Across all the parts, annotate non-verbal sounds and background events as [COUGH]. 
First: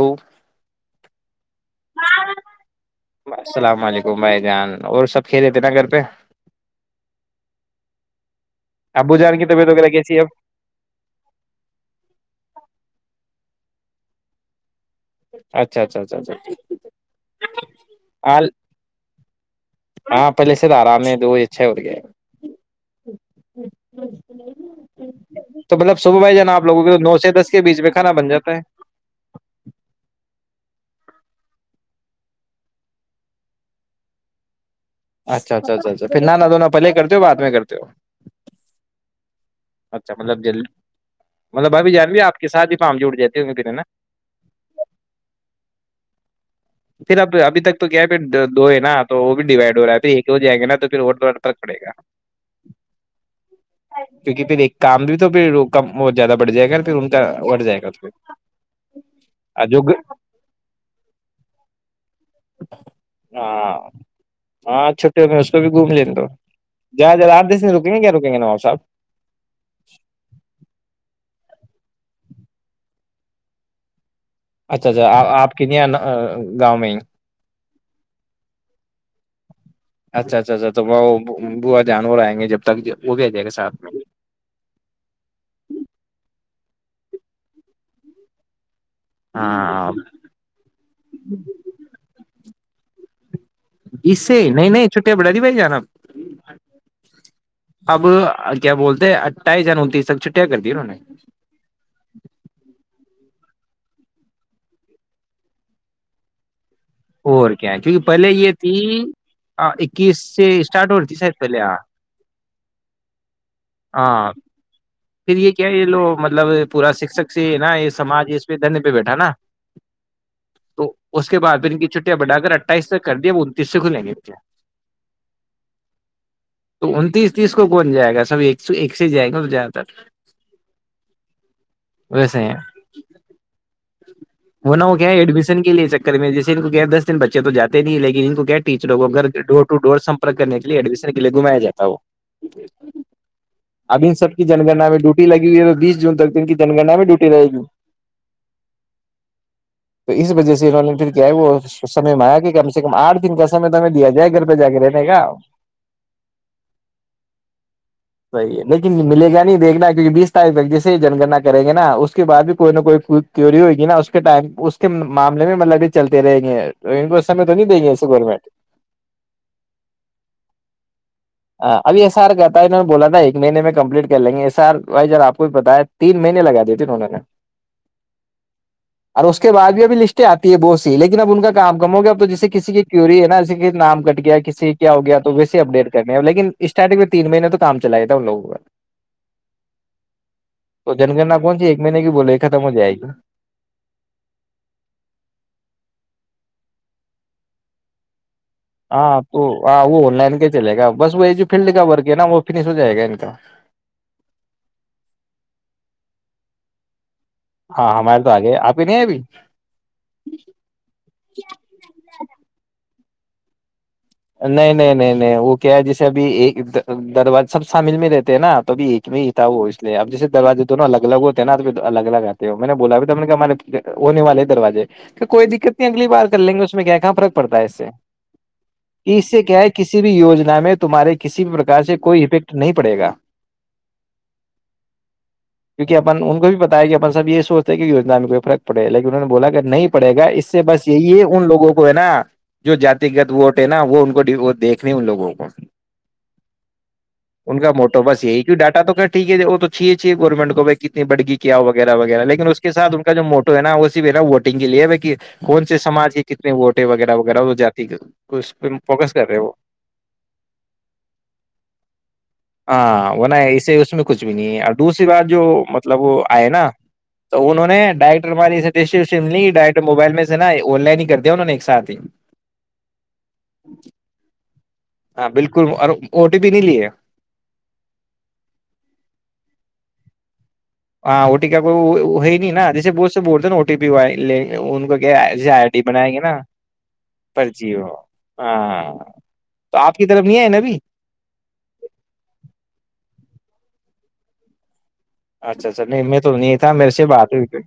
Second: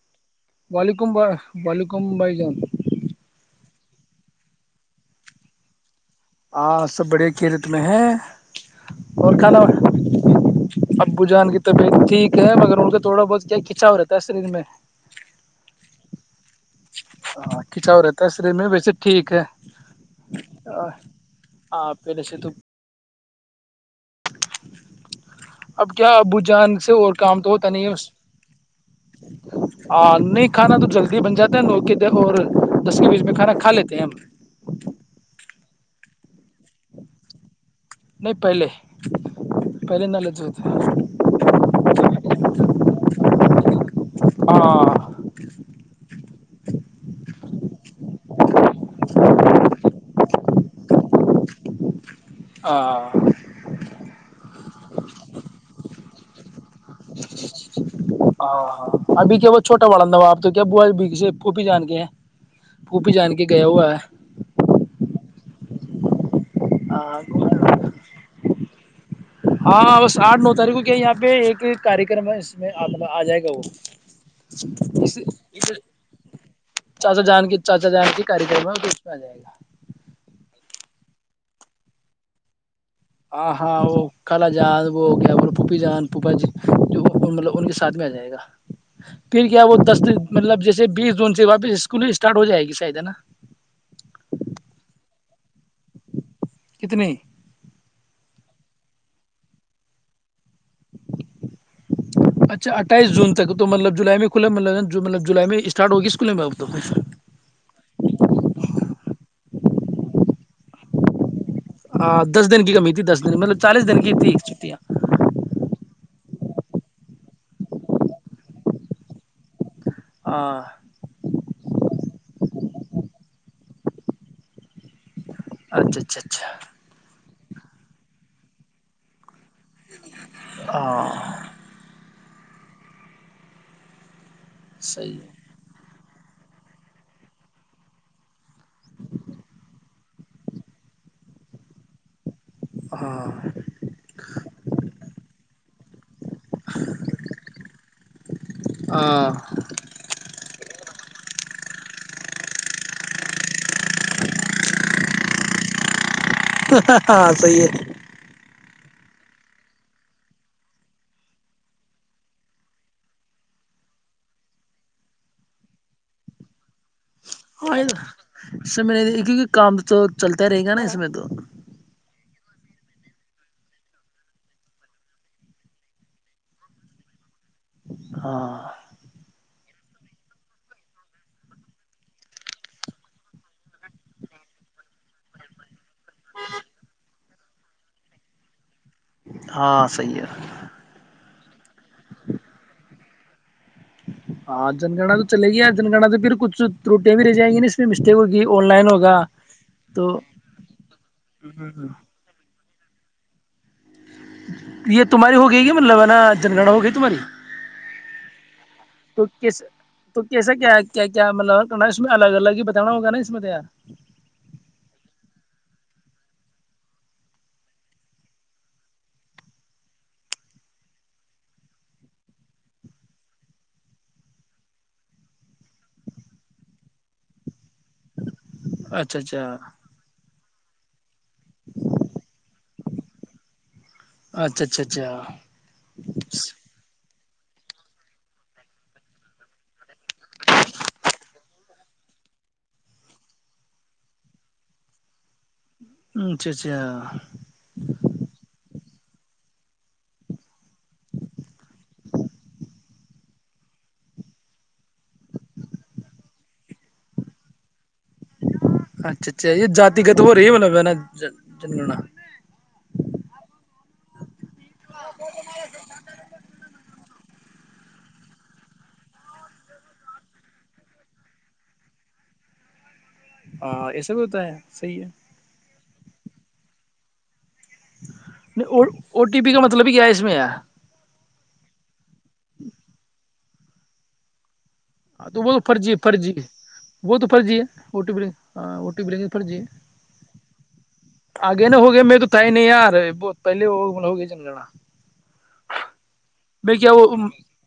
Hello وعلیکم ب وعلیکم بھائی جان گمبائی جان اور سب کھیلےتے نا گھر پہ ہاں سب بڑھیا کیھیلت میں ہے ابو اور جان کی کھانا طبیعت وغیرہ کیسی ہے اب ابو جان کی طبیعت ٹھیک ہے مگر ان کا تھوڑا بہت کیا اچھا ہو رہتا ہے شریر میں اچھا اچھا اچھا اچھا ہاں کھنچاؤ رہتا ہے سرے میں ویسے ٹھیک ہے ہاں پہلے سے تو آرام ہاں نہیں دو وہ اچھے ہو گئے پہلے سے تو [INAUDIBLE] اب کیا ابو جان سے اور کام دس تو کے ہوتا بیچ نہیں میں ہے اس کھانا بن جاتا ہے ہ نہیں کھانا تو جلدی بن جاتا نو کے اور دس کے بیچ میں کھانا کھا لیتے ہیں ہم اچھا اچھا اچھا اچھا پھر نا نا پہے کرتے ہو بد میں کرتے ہو نہیں پہلے پہلے اچھا مطلب نالج ج ہوتا ہے مطلب ابھی جان بھی آپ کے ساتھ ہی پم جڑ جاتتے ہوں گے پھر نا ہاں پھر اب ابھی ت تو کیا ہے پھر دو ہے نا تو وہ بھی ڈیوائڈ ہو رہا ہے پھر ایک ہو جائیں گے نا تو پھر تک پڑے گا ہ [UNINTELLIGIBLE] کیونکہ پھر ایک کام بھی تو پھر کا بہت زیادہ بڑھ جائے گا پھر ان کا بڑھ جائے گا تو ہاں ہاں ابھی کیا وہ چھوٹا بڑا آپ تو کیا ب سے [UNINTELLIGIBLE] کبی جان گ [UNINTELLIGIBLE] پوپی جان کے گیا ہاں ہوا ہے ہاں چھٹیوں میں اس کو بھی گھوم لین گ ہوں [UNINTELLIGIBLE] جہاں جر آد دیس سے رکیں گ کیا رکیں گ نا سب [UNINTELLIGIBLE] ہاں بس آٹ نو تاریخ کو کیا یہاں پہ ایک [UNINTELLIGIBLE] کار کررم ہے اس میں آ جائے گا وہ [UNINTELLIGIBLE] اچھا اچھا اس آپ کت گاؤں میں ہی سارتی کاری کررم ہے بیش میں آ جائے گا [UNINTELLIGIBLE] اچھا اچھا اچھا تو وہ با جانور آئیں گے جب تک وہ بھی آ جائے گا ہاں ساتھ ہاں میں وہ کالا جان وہ کیا بول پھپی جان پپا جی جو مطلب ان کے ساتھ میں آ جائے گا پھر کیا وہ ہاں دس مطلب جیسے بیس جون سے واپس اسکول اسٹارٹ ہو جائے گی چاہد نا جس سے نہیں نہیں چھٹٹییاں بڑا دی بھائی جانا کتنی اب کیا بولتے ہیں اٹھائیس جور تس تک چھٹیا کرتے اچھا اٹھائیس جون تو مطلب جولائی میں کھلا مط جو ملب جو جلائی میں اسٹارٹ ہوگی اسکول میں اب اور کیا ہے کیونکہ پہلے یہ تھی اکیس سے اسٹارٹ ہو رہی تھی سر ہاں دس دن کی کمی تھی دس دن مطلب چالیس دن کی ہاں تھی چھٹیاں پھر یہ کیا یہ لو مطلب پورا شکشک سے نا یہ سمج اس پہ دھنند پہ بیٹھا نا ہاں تو اس کے بعد بھی ان کی چٹی بٹا کر اٹھائیس سےک کر دیا وہ انتیس سے کھ لیں گے ا کیا اچھا اچھا اچھا یس کون جائے گا سب ایک ایک سے جائے گا س ہ ویسے وہنا ہو کیا صحیح ہے ایڈمشن کے لیے جیے کو کیا دس دن بچے تو جاتے نہیں لیکن انن کو کیا ٹیچروں کو گھر ڈور ٹو ڈور سمپر کرنے کے لیے ایڈمیشن کے لیے گھمیا جاتا وہ ہاں اب ان سب کی جنگننا میں ڈیوٹی لگی ہوئی ہے تو بیس جون تک ان کی جنگننا میں ڈیوٹی لگے گی ہاں تو اس وجہ سے وں نےھر کیا ہے وہ سمے م آگیا کہ کم سے کم آٹ دن کا سمے تو ہمیں دیا جائے گھر پہ جا کے رہنے گا ہاں صحی ہے صحیح ہے لیکن ملے گا نہیں دیکنا کیکہ بیس تاریخ تک جیسے جنگنا کریں گے نا اس کے بع بھی کوئی نہ کوئی کیوری ہوگی نا اس اس کے ٹائم اس کے معامل میں مطلب کہ چلتے رہیں گے ان کو سمے تو نہیں ہاں دیں گے ایسے گورنمنٹ اس میں نہیں کیونکہ کام تو چلتا رہے گا نا اس میں تو ہاں ابھی ایس آر کہ تھا ہے انہوں نے بولا نا ایک مہنے میں کمپلیٹ کر لیں گے ایس آر وائی جب آپ کو بھی پتا ہے تین مہینے لگا دیتے انہوں نے ہاں اور اس کے بعد بھی لسٹیں آتی ہے بہت سی لیکن اب ان کام کم ہو گیا اب تو جسے کسی کی کیوری ہے نا ج نام کٹ گیا کسی کیا ہو گیا تو ویسے اپڈیٹ کر کرنے لیکن اسٹارٹنگ تین مہینے تو کام چلائے تھا ان لووں کا ہاں صحیح ہے ب جی میں نہیںی بول ایکا تھا مج جائے گا ہاں جنگنا تو چل گیا جنگنا تو پھر کچھ روٹیاں بھی رہ جائیں گی نا اس میں مسٹیک ہو ہاں تو وہ آن لائن کے چلے گا بس وہ یہ جو فیلڈ کا ورگ ہے نا وہ نہیں سو جائے گا ان کا یہ تمہاری ہو گئی ہے کہ مطلب نا جن گڑھ ہو گئی تمہاری ہاں ہمارے تو آگے آپ کے نہیں ہے ابھی تو کیس تو کیسا کیا کیا کیا مطلب کرنا اس میں الگ الگ ہی بتا جانا ہو گ نہیں اس متار نہیں نہیں نہیں نہیں وہ کیا ہے جیسے ابھی ایک دروازے سب شامل میں رہتے ہیں نا تو اب ایک میں ہی تھا وہ اس لیے اب جیے دروجازے دونوں الگ الگ ہوتے ہیں نا تو الگ الگ آتے ہو میں نے بولا ت نے کہ ہمارے ہونے والے دروازے کوئی دقت نہیں اگلی بار کر لیں گے اس میں کیا کہاں فرق پڑتا ہے اس سے اچھا اس اچھا سے کیا ہے کسی بھی یجنا میں تمہارے کسی بھی پرک سے کوئی افیکٹ نہیں پڑے گا اچھا اچھا اچھا کیونکہ اپن ان کو بھی پتا ہے کہ اپن یہ سوچتے کہ یجنا میں کوئی فرق پڑے گ لیکن انہوں نے بولا کہ نہیں پڑے گا اس سے بس یہی ان لگوں کو ہے نا جو جاتیگت ووٹ نا وہ ان کو وہ دیکھنے ان لوگوں کو اچھا اچھا ان کا موٹو بس یہی کی ڈاٹا تو کہ ٹھیک ہے ج وہ تو چاہیے چاہے گورنمنٹ کو بائی کتنی بڑ گ کیا ہو وغیرہ وغیرہ لیکن اس کےاتھ ان کا جو موٹو ہے نا وہ ص بھی نا ووٹنگ کے لیے ب کہ کون سے ساج کے کتنے ووٹ ہے وغیرہ وغیرہ وہ جاتی اس پہ فوکس کر اچھا رہے اچھا وہ یہ جاتی گت ہو رہی ہے مطلب ہے نا جنگنا ہاں وہ ن اسے اس میں کچھ بھی نہیں ہے اور دوسری بات جو مطلب وہ آئے نا تو انہوں نے ڈائریکٹر ہم ڈسوشن لی ڈائریکٹ موبائل میں سے نا آن لائن ہی کر دیا انہوں نے ایک ساتھ ہی ہاں ایس بھی ہوتا ہے صحیح ہے ہاں بالکل اور او ٹی پی نہیں لی ہے نہیں ا او ٹی پی کا مطلب ہی کیا ہے اس میں ہاں ا ٹی کا کوئی ہے نہیں نا جیسے بول سے بولتے نا او ٹی پی وے ہاں تو وہ فرضی ہے فرضی ہے وہ تو فرضی ہے پرچی ہو ہاں ب تو فری ہے آپ کی طرف نہیں آئے نا ابھی آگے نہ ہوگیا میں تو تھا ہی نہیں آ رہے ب پہلے وہ ہوگئے چنگنا اچھا اچھا نہیں میں تو نہیں تھا میں میرے کیا سے وہ بات ہوئی تھی۔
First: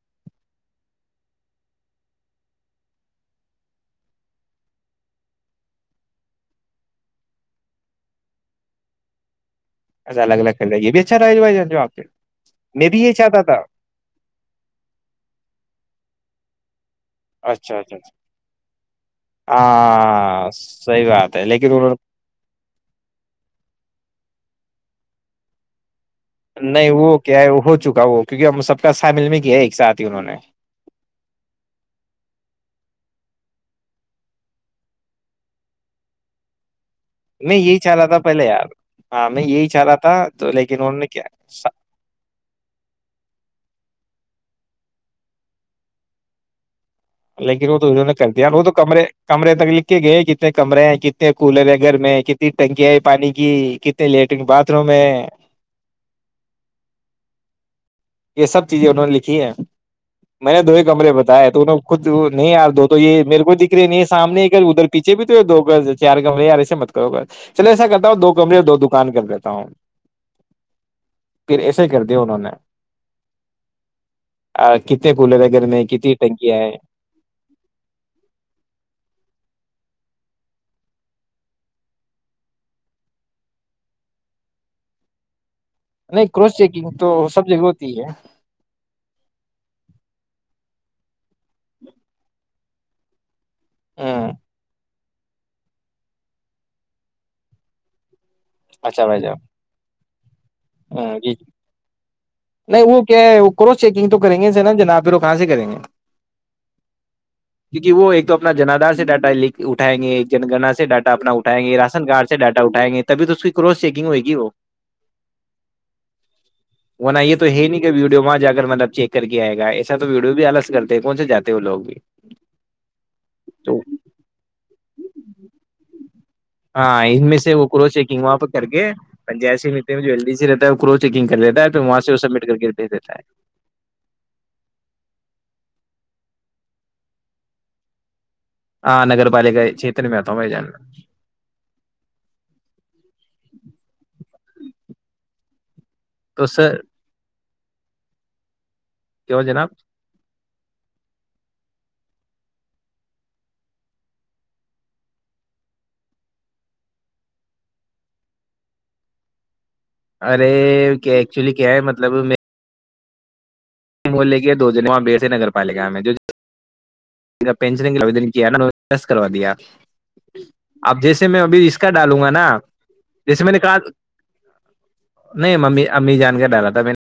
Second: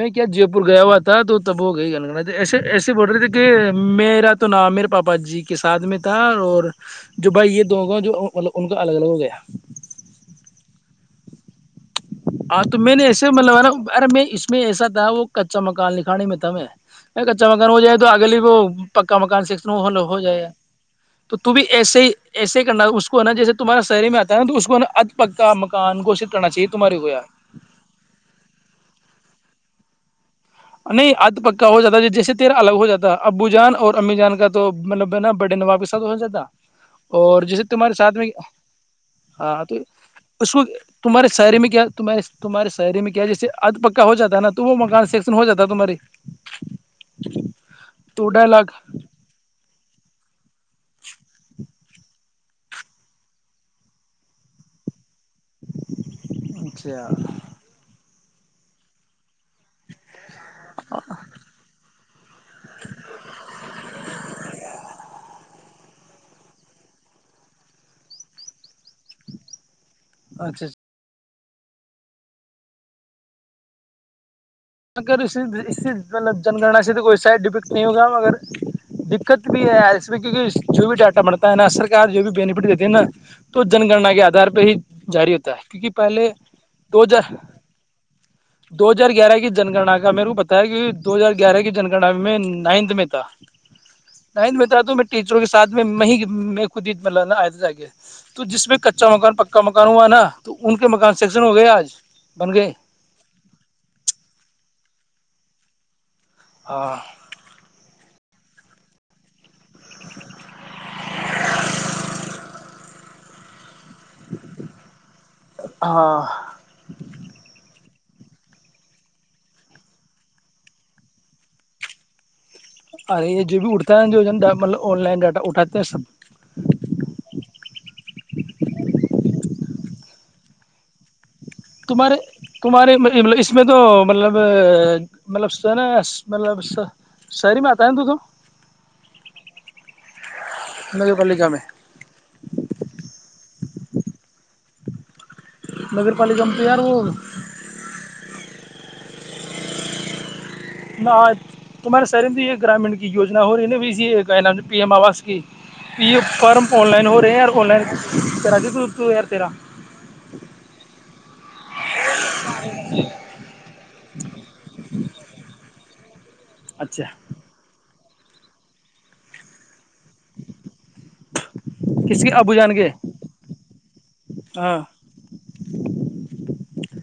میں کیا جے پور گیا ہوا تھا تو تب ہو گئی گنگ ایے ایسے بول رہے تھے کہ میرا تو نام میرے پاپا جی کے ساتھ میں تھا اور جو بھائی یہ دو گؤ جو ان کا الگ الگ ہو گیا اھ الگ الگ کرھیلیے بھی اچھا رہ بائی ہاں تو میں نے ایسے مطلب ہے نا ارے میں اس میں ایسا تھا وہ کچا مکان لکھانے میں تھا میں کچا مکان اچھا ہو اچھا جائے تو اگلی وہ پکا مکان اچھا ہو جائے گا ہاں صحیح تو بات ہے ت بھی لیکن انہوں ایسے ہی ایسے ہی کرنا اس کو نا جیسے تمہارا شہری میں آتا ہے نا تو اس کو نا اھ پکا مکان گھوشت کرنا چاہیے نہیں تمہارے کو وہ یار کیا ہے ہو چکا وہ کیونکہ سب کا سا مل میں کیا ہے ساتھھی انہوں نے نہیں ادھ پکا ہو جاتا جیسے تیرا الگ ہو جاتا ابو جان اور امی جان کا توا بڑے نواب کے ساتھ ہو جاتا اور میں جیسے یہی تمہارے چاہ رہا ساتھ تھا میں پہلے یار میں ہاں یہی تو چاہ رہا تھا تو اس کو لیکن انہوں نے کیا تمہاراری س شاعری میں کیا تہے تمہارے شاعری میں کیا جیسے ادھ پکا ہو جاتا نا ت وہ مان سے ہو جاتا ہے تمہاری لیکن وہ تو انہوں نے کر دیا وہ تو کمرے کمے تک ل گئے کتنے کمرے ہیں کتنے کولر ہے گھر میں کتنی ٹنکیاں ہے پانی کی کتنے لیٹرن باتھ روم ہے اچھا یہ سب چیزیں انہوں نے لکھی ہیں میں نے دو ہی کمرے بتاائے تو ن خود نہیں یار دو تو یہ میرے کوئی دکھ رہے نہیں ہے سامنے ادھر پیچھے بھی تو دو چار کمرے ار ایسے مت کرو گا چلے ایسا کرتا ہوں دو کمرے دو دکان کر دیتا ہوں اچھا اچھا پھر ایسے ہی کر دیا انہوں نے کتنے اگر اس کولر ہے گھر اس میں سے کتنی مطلب جن ٹنکیاں ہیں گنا سے تو کوئی سائڈ افیکٹ نہیں ہوگا مگر دقت بھی ہے کیکہ جو بھی ڈاٹا بڑتا ہے نا سرک جو بھی بینیفٹ دیتی ہے نا تو جن گننا کے آدھار پہ ہی جاری ہوتا ہے کہ نہیں پہلے کراس چیکنگ دو تو ہزار سب جگہ ہوتی ہے دو ہزار گیارہ کی جنگنا کا میر کو پتا ہے کہ دو ہزار گیارہ کی جنگنا میں نائنت میں تھا ہوں نہیں متا تو روں کے ساتھ م میں خود عید م لانا آے تو جس میں کچا مکان پکا مکان ہوا نا تو ان کے مکان ہاں جی ج سیکشن ہو گئے آج بن گئے نہیں وہ کیا ہے وہ کرو چیکنگ تو کریں گے نا ج ن آپ وہ کہاں سے کریں گے ہاں کیونکہ وہ ایک توم اپنا جنادار سے ڈاٹا ل اٹائیں گے جن گنا سے ڈاٹا اپنا اٹھائیں گے رشن کارڈ سے ڈاٹا اٹھائیں گے تبھی تو اس کی کراس چیکنگ ہوئے گی وہ ہاں وہن یہ تو ہے نہیں ویڈیو وہاں جا کر مطلب چیک کر کے آئے گا ایسا تو ویڈیو بھی الگ کرتے ہیں کون سے جے ہیں وہ لوگ بھی ارے یہ جو بھی تو اٹھتا ہے جو مطلب آن لائن ڈاٹا اٹھاتے ہیں سب ہاں ان میں سے وہ کرو چیکنگ وہاں پ کر کے پن جیسے جو ایل ڈی رہتا ہے کرو چیکن کر لی تمہارے تمہارے اس میں تو مطلب مطلب س نا مطلب شہری میں آتا ہے تو تو ہاں نگر پالکا چیتن میں آ ہے ا کے پ ل گ میں نگر پالکا تو میں سر تیار ہوگ کیو جناب آج تمہارے سر یہ گرامین کییجنا ہو رہی نا سی نام پی ایم آوس کی پی فارم آن لائن ہو رہے ہیں یار آن لائن کرا کے تو دو ار تیرہ ارے کہ ایکچولی کیا ہے مطلب میں مے کے دو جنے وہاں بیڑ سے نگر پالا میں جو س اچھا پنسنٮ دن کیا نس کرا دیا اب جیسے میں ابھی ر کا ڈالوں کس گا کے نا ابو جان کے جیسے میں نے کہا ہاں نہیں ممی امی جان کر ڈالا تھا میں نے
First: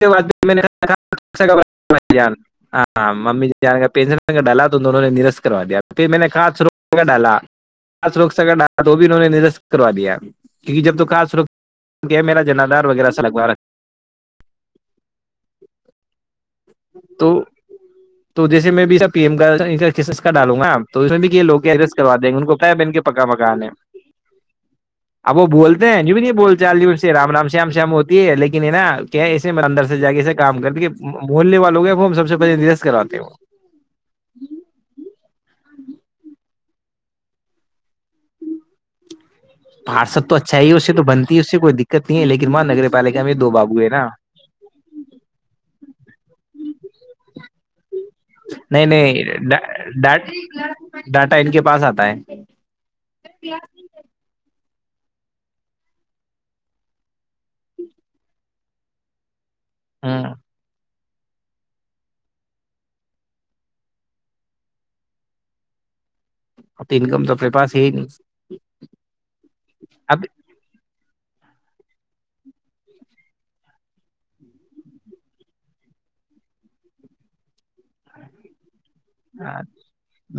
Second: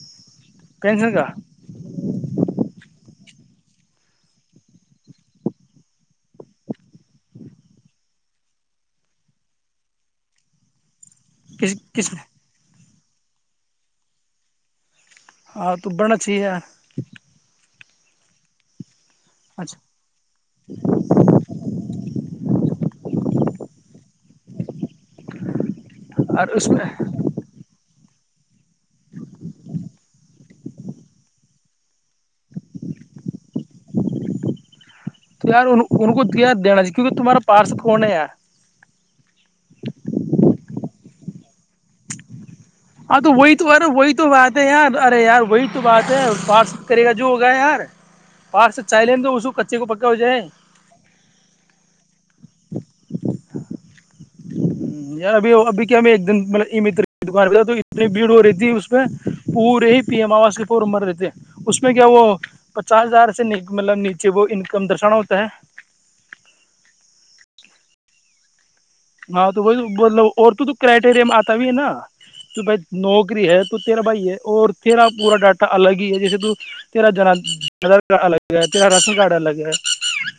[UNINTELLIGIBLE] [UNINTELLIGIBLE] پینشن کا پنگر ڈالا تووں نے نست کرا دیا پھر میں نے ک روگر ڈالا رو اگر ڈالا تو وہ بھی انہوں نے نرست کرا دیا کیونکہ جب تو کص کس کس کیا میرا جنادار وغیرہ لگ بار ہاں تو بڑا ا چاہیے تو تو جیسے میں بھی سب ایم کا اچھا کا ڈالوں گا تو اس میں بھی یہوگ کے ایڈریس کرو دیں گے ان کو بتایا ب کے پکا پک نے ابو بول بھی نہیں اور بول اس چال میں رام رام شیام شم ہو یہ لیکن ہے نا کیا ایے اندر سے جا کے ایے کام کر دے محے والوں ہو گئے وہ ہم سب سے پہلے نیرست کراتے ہو تو یار ان کو کیا دینای کیونکہ تمہارا پارسل کون ہے پارسد تو اچھا ہی ہے اس سے تو بنتی ہے اس سے کوئی دقت نہیں ہے لیکن وہاں نگر ہاں پالکا تو میں دو وہی تو بابو ارے ہے نا وہی تو بات ہے یار ارے یار وہی تو بات ہے کری گا وگا یار پار سے نہیں چاہ نہیں لیں تو اس کو کچے کو پکا ڈ ہو جائے ڈاٹا ان کے پاس آتا ہے ار ابھی ابھی کیا ایک دن مطلب ا م کار پ تو اتنی بھیڑ ہو رہیھی تھی اس پہ پورے ہی پی ایم ہ آواز پمر رہ اس میں کیا وہ پچاس ہزار سے مطلب نیچے وہ انکم درشانا ہوتا ہے آ تو انکم تو اپنے پاس ہی ہی نہیں ہاں تو وہی مطلب اب اور تو تو کرائٹیریا میں آتا بھی ہے نا کہ بھائی نوکری ہے تو تیرہ بھائی ہے اور تیرا پورا ڈاٹا الگ ہی ہے جیسے تو تیرہ جنا کارڈ الگ ہے تیرا راشن کارڈ الگ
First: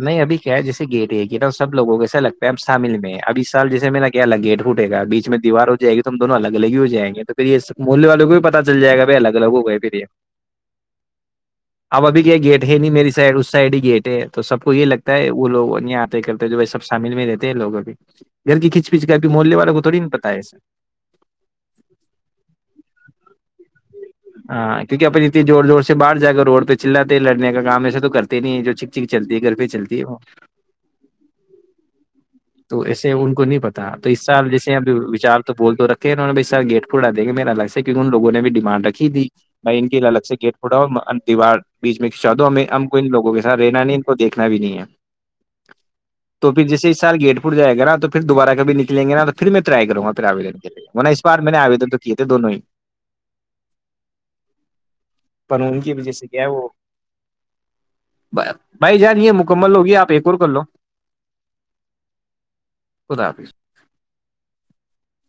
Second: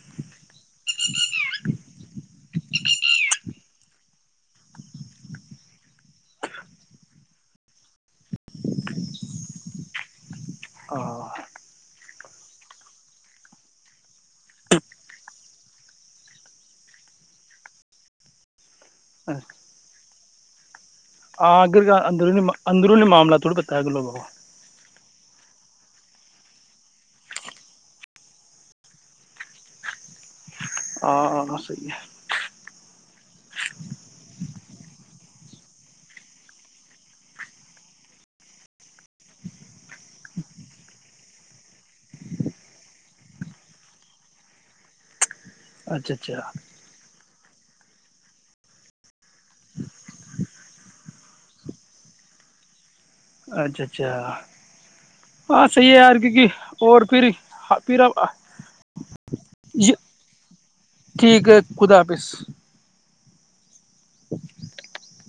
نہیں ابھی کیا ہے جیسے گیٹ ہے کہ ن سب لوگوں کیسا لگتا ہے ہمب شامل میں ابھی سال جیے میں نے کیا الگ گیٹھٹے گ بیچ میں دیوار ہو جائے گ تو ہم دونوں الگ الگ ہی ہو جائ گے توھر یہ مول بھی پتا چل جائے گا ب الگ الگ ہو گئے پھر یہ ہے اب ا یہ گیٹ ہے نہیں میری س اس سائڈ ہی گیٹ ہے تو سب کو یہ لگتا ہے وہ لوگ آتے کرتے ب سب شامل میں رہتے ہیں لوگوں کے گھر کی کھچ اب مولیہ والے کو تھوی [UNINTELLIGIBLE] آگررونی اندرونی معاملہ تھوڑا پ ت گلو بابا ہاں کیونکہ اپنے اتنی زور زور سے باہر جا کر روڈ پہ چاتے لڑنے کام ایسا تو کرتے نہیں ہے جو چھک چھک چلتی ہے گھر پہ چلتی ہے وہ ہاں صحیح تو ایسے ان کو نہیں پتا تو اس سال جیسے اپچار [UNINTELLIGIBLE] تو بول تو رکھے ہیں انوں ب سار گٹ پ اڑایں گے میراگ ہے کیونک انوگ نے بھی ڈمڈ رکھے دی میں ان کی الگ سے گیٹ پھڑاؤ دیوار بیچ میں شادو ہم ہم کو ان لوگوں کے ساتھ رینانی ان کو دیکنا بھی نہیں ہے ہے اچھا اچھا [UNINTELLIGIBLE] تو پھر جیسے سار گیٹ [UNINTELLIGIBLE] جائے گا نا تو پھر دوبارہ کب نکلیں گے نا تو پھر میں ٹرائی کروں گا پھر آون کے لیےہ اس بار میں نے آودن تو کیے تھے دونوں ہی [UNINTELLIGIBLE] اچھا اچھا پر ہاں ان صحیح کی ہے وجہ یار سے کیا کیونکہ ہے وہ اور پھر پھر آپ بھائی جان یہ مکمل یہ ہوگی آپ ایک اور کر لو ٹھیک ہے خدا حافظ [UNINTELLIGIBLE] کدپ [UNINTELLIGIBLE] [INAUDIBLE]